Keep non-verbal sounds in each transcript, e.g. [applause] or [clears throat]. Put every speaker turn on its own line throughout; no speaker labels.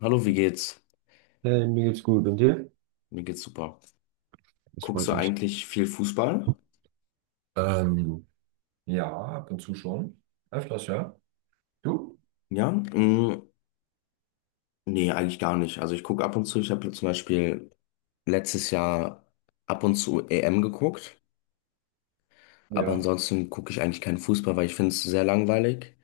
Hallo, wie geht's?
Hey, mir geht's gut. Und dir?
Mir geht's super.
Das
Guckst
freut
du
mich.
eigentlich viel Fußball?
Ähm, ja, ab und zu schon. Öfters, ja. Du?
Ja? Nee, eigentlich gar nicht. Also ich gucke ab und zu, ich habe zum Beispiel letztes Jahr ab und zu EM geguckt, aber
Ja,
ansonsten gucke ich eigentlich keinen Fußball, weil ich finde es sehr langweilig.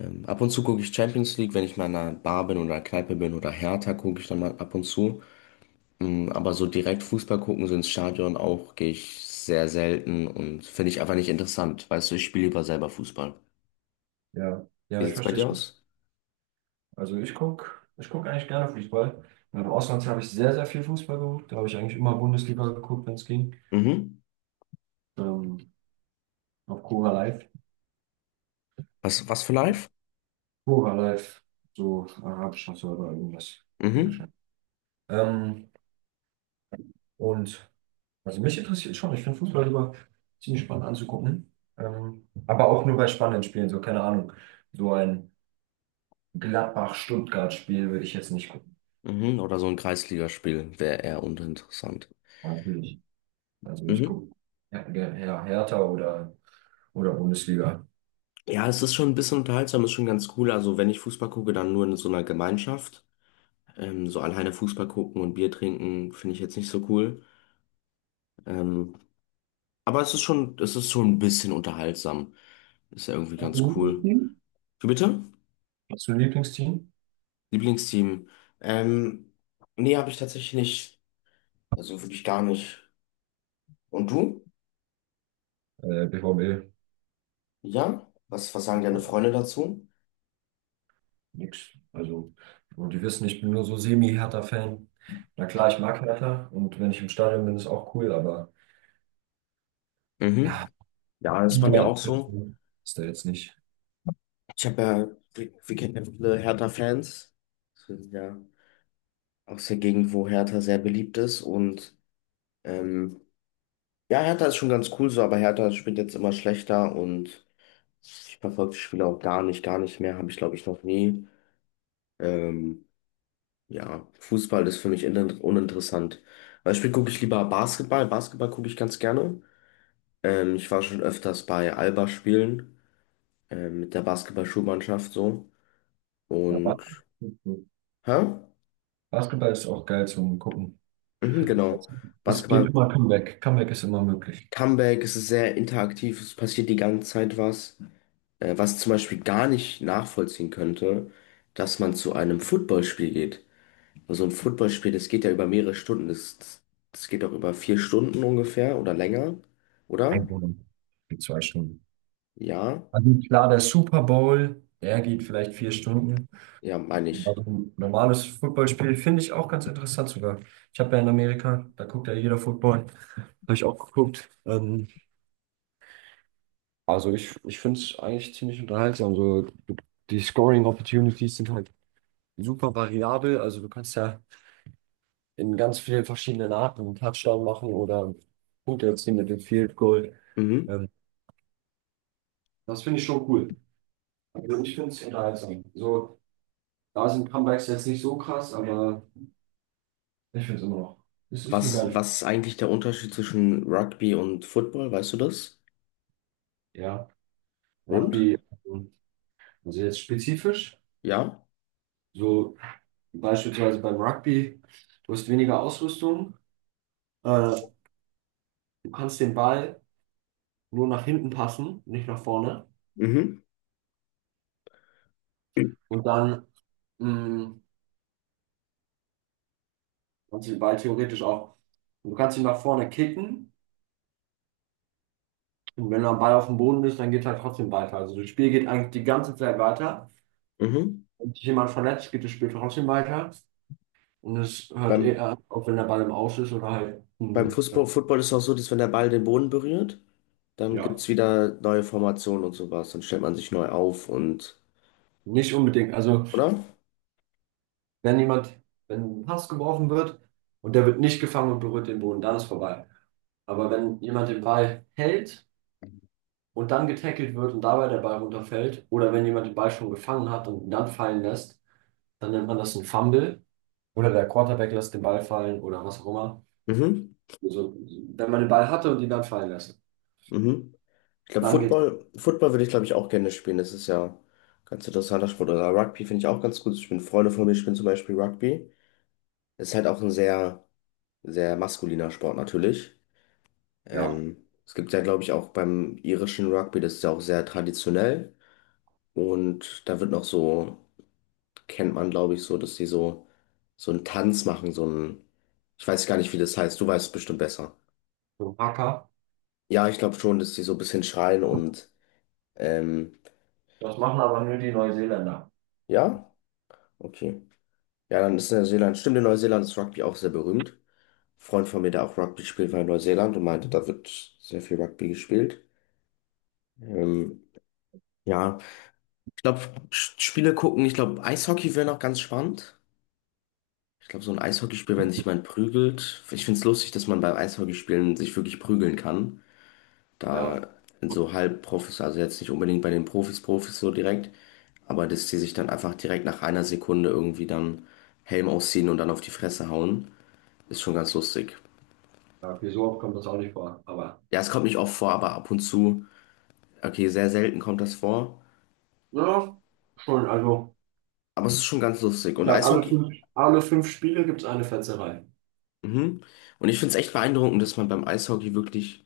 Ab und zu gucke ich Champions League, wenn ich mal in einer Bar bin oder Kneipe bin oder Hertha, gucke ich dann mal ab und zu. Aber so direkt Fußball gucken, so ins Stadion auch, gehe ich sehr selten und finde ich einfach nicht interessant. Weißt du, ich spiele lieber selber Fußball.
ja.
Wie
Ja, ich
sieht's bei
verstehe
dir
schon.
aus?
Also ich gucke ich guck eigentlich gerne Fußball. Im Ausland habe ich sehr, sehr viel Fußball geguckt. Da habe ich eigentlich immer Bundesliga geguckt, wenn es ging.
Mhm.
Ähm, auf Cora Live.
Was für live?
Cora Live. So arabischer Server, irgendwas.
Mhm.
Ähm, und also mich interessiert schon. Ich finde Fußball immer ziemlich spannend anzugucken. Aber auch nur bei spannenden Spielen, so keine Ahnung. So ein Gladbach-Stuttgart-Spiel würde ich jetzt nicht gucken.
Mhm. Oder so ein Kreisligaspiel wäre eher uninteressant.
Natürlich. Also ich
Mhm.
gucke ja, ja, ja, Hertha oder Bundesliga.
Ja, es ist schon ein bisschen unterhaltsam, ist schon ganz cool. Also wenn ich Fußball gucke, dann nur in so einer Gemeinschaft. So alleine Fußball gucken und Bier trinken finde ich jetzt nicht so cool. Ähm, aber es ist schon ein bisschen unterhaltsam. Ist ja irgendwie
Hast du
ganz
ein
cool.
Lieblingsteam?
Wie bitte?
Hast du ein Lieblingsteam?
Lieblingsteam. Ähm, nee, habe ich tatsächlich nicht. Also wirklich gar nicht. Und du?
BVB.
Ja? Was sagen deine
Ja,
Freunde dazu?
nix. Also, und die wissen, ich bin nur so Semi-Hertha-Fan. Na klar, ich mag Hertha und wenn ich im Stadion bin, ist auch cool, aber
Mhm.
ja,
Ja, das ist bei mir
Liga
auch so.
ist da jetzt nicht.
Ich habe ja, wir kennen ja viele Hertha-Fans. Das ist ja aus der Gegend, wo Hertha sehr beliebt ist. Und ähm, ja, Hertha ist schon ganz cool so, aber Hertha spielt jetzt immer schlechter und ich verfolge die Spiele auch gar nicht mehr. Habe ich, glaube ich, noch nie. Ähm, ja, Fußball ist für mich uninteressant. Beispiel gucke ich lieber Basketball. Basketball gucke ich ganz gerne. Ich war schon öfters bei Alba spielen, mit der Basketball-Schulmannschaft so.
Ja,
Und,
Bas-
hä?
Basketball ist auch geil zum Gucken.
Mhm, genau.
Es geht
Basketball,
immer Comeback. Comeback ist immer möglich.
Comeback, es ist sehr interaktiv, es passiert die ganze Zeit was. Was zum Beispiel gar nicht nachvollziehen könnte, dass man zu einem Footballspiel geht. So ein Footballspiel, das geht ja über mehrere Stunden, das das geht auch über vier Stunden ungefähr oder länger,
Ein
oder?
Bonus. Die zwei Stunden.
Ja,
Also klar, der Super Bowl, der geht vielleicht vier Stunden.
ja, meine ich.
Also ein normales Footballspiel finde ich auch ganz interessant sogar. Ich habe ja in Amerika, da guckt ja jeder Football. Habe ich auch geguckt. Also ich finde es eigentlich ziemlich unterhaltsam. So, du- die Scoring Opportunities sind halt super variabel. Also du kannst ja in ganz vielen verschiedenen Arten einen Touchdown machen oder Punkte erzielen mit dem Field Goal.
Mhm.
Ähm, das finde ich schon cool. Also ich finde es unterhaltsam. So, da sind Comebacks jetzt nicht so krass, aber. Ich finde es immer noch. Es ist
Was
eine geile
ist,
Sp-
was ist eigentlich der Unterschied zwischen Rugby und Football, weißt du das?
Ja,
Und?
Rugby, ähm, also jetzt spezifisch,
Ja?
so beispielsweise beim Rugby, du hast weniger Ausrüstung, äh, du kannst den Ball nur nach hinten passen, nicht nach vorne.
Mhm. [clears throat]
Und dann mh, kannst du den Ball theoretisch auch, du kannst ihn nach vorne kicken und wenn der Ball auf dem Boden ist, dann geht halt trotzdem weiter. Also das Spiel geht eigentlich die ganze Zeit weiter.
Mhm.
Wenn sich jemand verletzt, geht das Spiel trotzdem weiter. Und es hört
Beim
eher auf, wenn der Ball im Aus ist oder halt,
Beim Fußball, Football ist es auch so, dass wenn der Ball den Boden berührt, dann
ja.
gibt es wieder neue Formationen und sowas. Dann stellt man sich neu auf und,
Nicht unbedingt. Also,
oder?
wenn jemand, wenn ein Pass geworfen wird und der wird nicht gefangen und berührt den Boden, dann ist vorbei. Aber wenn jemand den Ball hält und dann getackelt wird und dabei der Ball runterfällt, oder wenn jemand den Ball schon gefangen hat und ihn dann fallen lässt, dann nennt man das ein Fumble. Oder der Quarterback lässt den Ball fallen oder was auch immer.
Mhm,
Also, wenn man den Ball hatte und ihn dann fallen lässt,
mhm. Ich glaube,
dann geht's.
Football würde ich, glaube ich, auch gerne spielen. Das ist ja ein ganz interessanter Sport. Oder Rugby finde ich auch ganz gut. Ich bin Freunde von mir, spielen zum Beispiel Rugby. Ist halt auch ein sehr maskuliner Sport natürlich.
Ja,
Es gibt ja, glaube ich, auch beim irischen Rugby, das ist ja auch sehr traditionell. Und da wird noch so, kennt man, glaube ich, so, dass die so, so einen Tanz machen, so einen, ich weiß gar nicht, wie das heißt, du weißt es bestimmt besser.
so ein Hacker.
Ja, ich glaube schon, dass die so ein bisschen schreien und, ähm,
Das machen aber nur die Neuseeländer.
ja, okay. Ja, dann ist Neuseeland, stimmt, in Neuseeland ist Rugby auch sehr berühmt. Ein Freund von mir, der auch Rugby spielt, war in Neuseeland und meinte, da wird sehr viel Rugby gespielt. Ähm, ja, ich glaube, Spiele gucken, ich glaube, Eishockey wäre noch ganz spannend. Ich glaube, so ein Eishockeyspiel, wenn sich jemand prügelt. Ich finde es lustig, dass man beim Eishockeyspielen sich wirklich prügeln kann.
Ja,
Da in so Halbprofis, also jetzt nicht unbedingt bei den Profis so direkt, aber dass die sich dann einfach direkt nach einer Sekunde irgendwie dann Helm ausziehen und dann auf die Fresse hauen, ist schon ganz lustig.
ja, okay, so oft kommt das auch nicht vor. Aber
Ja, es kommt nicht oft vor, aber ab und zu, okay, sehr selten kommt das vor,
ja, schon, also.
aber es ist schon ganz lustig.
Ich
Und
glaube,
Eishockey?
alle fünf Spiele gibt es eine Fetzerei.
Mhm. Und ich finde es echt beeindruckend, dass man beim Eishockey wirklich,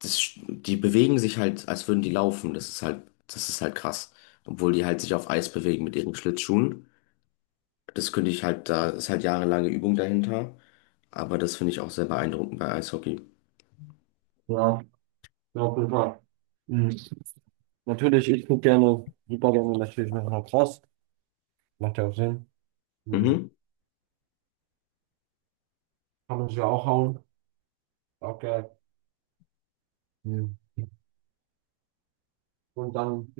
das, die bewegen sich halt, als würden die laufen. Das ist halt krass. Obwohl die halt sich auf Eis bewegen mit ihren Schlittschuhen. Das könnte ich halt, da ist halt jahrelange Übung dahinter. Aber das finde ich auch sehr beeindruckend bei Eishockey.
Ja, ja, auf jeden Fall. Mhm. Natürlich, ich gucke gerne, super gerne natürlich noch Lacrosse. Macht ja auch Sinn. Mhm.
Mhm.
Kann man sich ja auch hauen. Auch geil. Mhm. Und dann,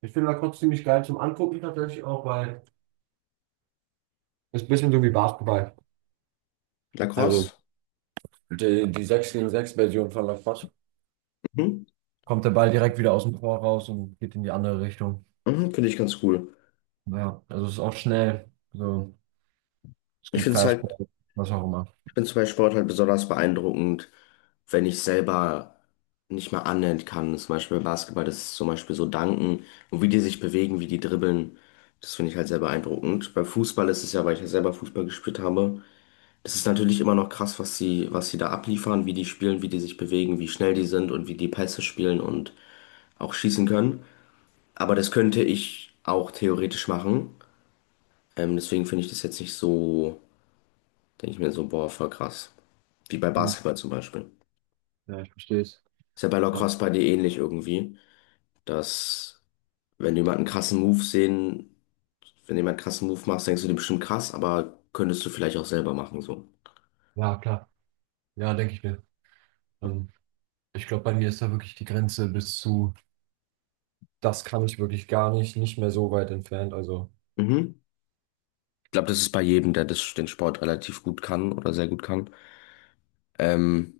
ich finde Lacrosse ziemlich geil zum Angucken tatsächlich auch, weil es ist ein bisschen so wie Basketball. Also
Lacrosse?
die 6 gegen 6 Version von Lacrosse.
Mhm.
Kommt der Ball direkt wieder aus dem Tor raus und geht in die andere Richtung.
Mhm. Finde ich ganz cool.
Ja, also es ist auch schnell. So, es
Ich
gibt
finde es halt,
Fastball, was auch immer.
ich finde es bei Sport halt besonders beeindruckend, wenn ich selber nicht mal annähernd kann. Zum Beispiel beim Basketball, das ist zum Beispiel so Danken und wie die sich bewegen, wie die dribbeln. Das finde ich halt sehr beeindruckend. Beim Fußball ist es ja, weil ich ja selber Fußball gespielt habe. Das ist natürlich immer noch krass, was sie da abliefern, wie die spielen, wie die sich bewegen, wie schnell die sind und wie die Pässe spielen und auch schießen kann. Aber das könnte ich auch theoretisch machen. Deswegen finde ich das jetzt nicht so, denke ich mir so, boah, voll krass. Wie bei
Mhm.
Basketball zum Beispiel.
Ja, ich verstehe es.
Ist ja bei
Ja.
Lacrosse bei dir ähnlich irgendwie, dass wenn jemand einen krassen Move sehen, wenn jemand einen krassen Move macht, denkst du dir bestimmt krass, aber könntest du vielleicht auch selber machen so.
Ja, klar. Ja, denke ich mir. Ähm, ich glaube, bei mir ist da wirklich die Grenze bis zu, das kann ich wirklich gar nicht, nicht mehr so weit entfernt. Also,
Mhm. Ich glaube, das ist bei jedem, der das, den Sport relativ gut kann oder sehr gut kann. Ähm,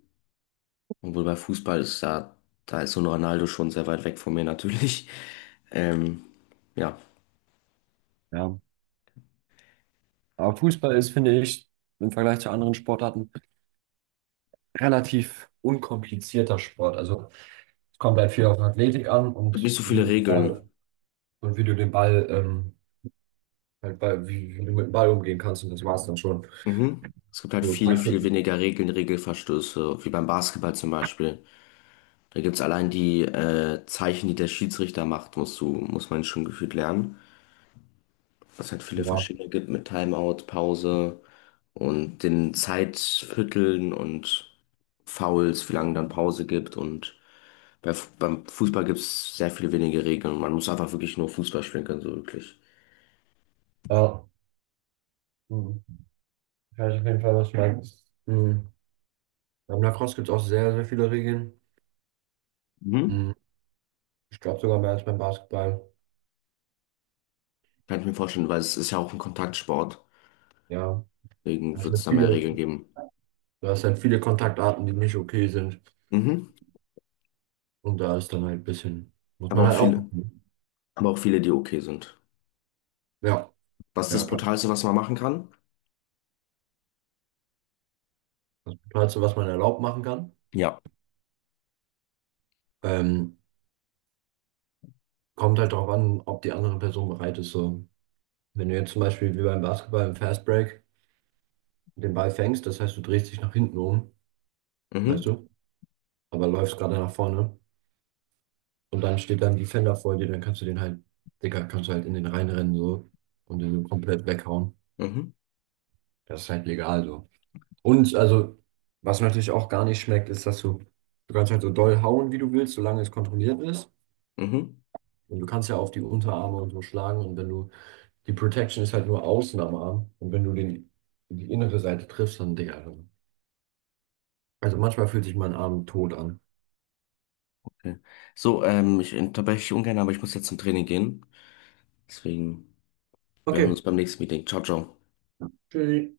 obwohl bei Fußball ist da, da ist so ein Ronaldo schon sehr weit weg von mir natürlich. Ähm, ja, es
ja. Aber Fußball ist, finde ich, im Vergleich zu anderen Sportarten relativ unkomplizierter Sport. Also, es kommt halt viel auf Athletik an
gibt nicht
und
so
wie
viele
du den
Regeln.
Ball, und wie du den Ball, halt bei, wie, wie du mit dem Ball umgehen kannst. Und das war's dann schon.
Mhm. Es gibt halt
So,
viel
Taktik.
weniger Regeln, Regelverstöße, wie beim Basketball zum Beispiel. Da gibt es allein die Zeichen, die der Schiedsrichter macht, muss man schon gefühlt lernen. Was halt viele
Ja.
verschiedene gibt mit Timeout, Pause und den Zeitvierteln und Fouls, wie lange dann Pause gibt. Und beim Fußball gibt es sehr viel weniger Regeln. Man muss einfach wirklich nur Fußball spielen können, so wirklich.
Ja. Mhm. Weiß auf jeden Fall, was du Mhm. Beim Lacrosse gibt es auch sehr, sehr viele Regeln.
Mhm.
Mhm. Ich glaube sogar mehr als beim Basketball.
Kann ich mir vorstellen, weil es ist ja auch ein Kontaktsport.
Ja,
Deswegen
das
wird es
sind
da mehr
viele,
Regeln geben.
das sind viele Kontaktarten, die nicht okay sind.
Mhm.
Und da ist dann halt ein bisschen, muss
Aber
man
auch
halt
viele,
aufpassen.
aber auch viele, die okay sind.
Ja,
Was ist das
ja, klar.
Brutalste, was man machen kann?
Das Tollste, was man erlaubt machen kann.
Ja.
Ähm, Kommt halt darauf an, ob die andere Person bereit ist. So, wenn du jetzt zum Beispiel wie beim Basketball im Fast Break den Ball fängst, das heißt, du drehst dich nach hinten um,
Mhm,
weißt du, aber läufst gerade nach vorne. Und dann steht dann Defender vor dir, dann kannst du den halt, Digga, kannst du halt in den reinrennen so und den so komplett weghauen.
mhm,
Das ist halt legal so. Und also, was natürlich auch gar nicht schmeckt, ist, dass du kannst halt so doll hauen, wie du willst, solange es kontrolliert ist.
mhm.
Und du kannst ja auf die Unterarme und so schlagen. Und wenn du, die Protection ist halt nur außen am Arm. Und wenn du den, die innere Seite triffst, dann, Digga. Also manchmal fühlt sich mein Arm tot an.
Okay. So, ich unterbreche dich ungern, aber ich muss jetzt zum Training gehen. Deswegen, wir hören uns
Okay,
beim nächsten Meeting. Ciao, ciao.
tschüssi.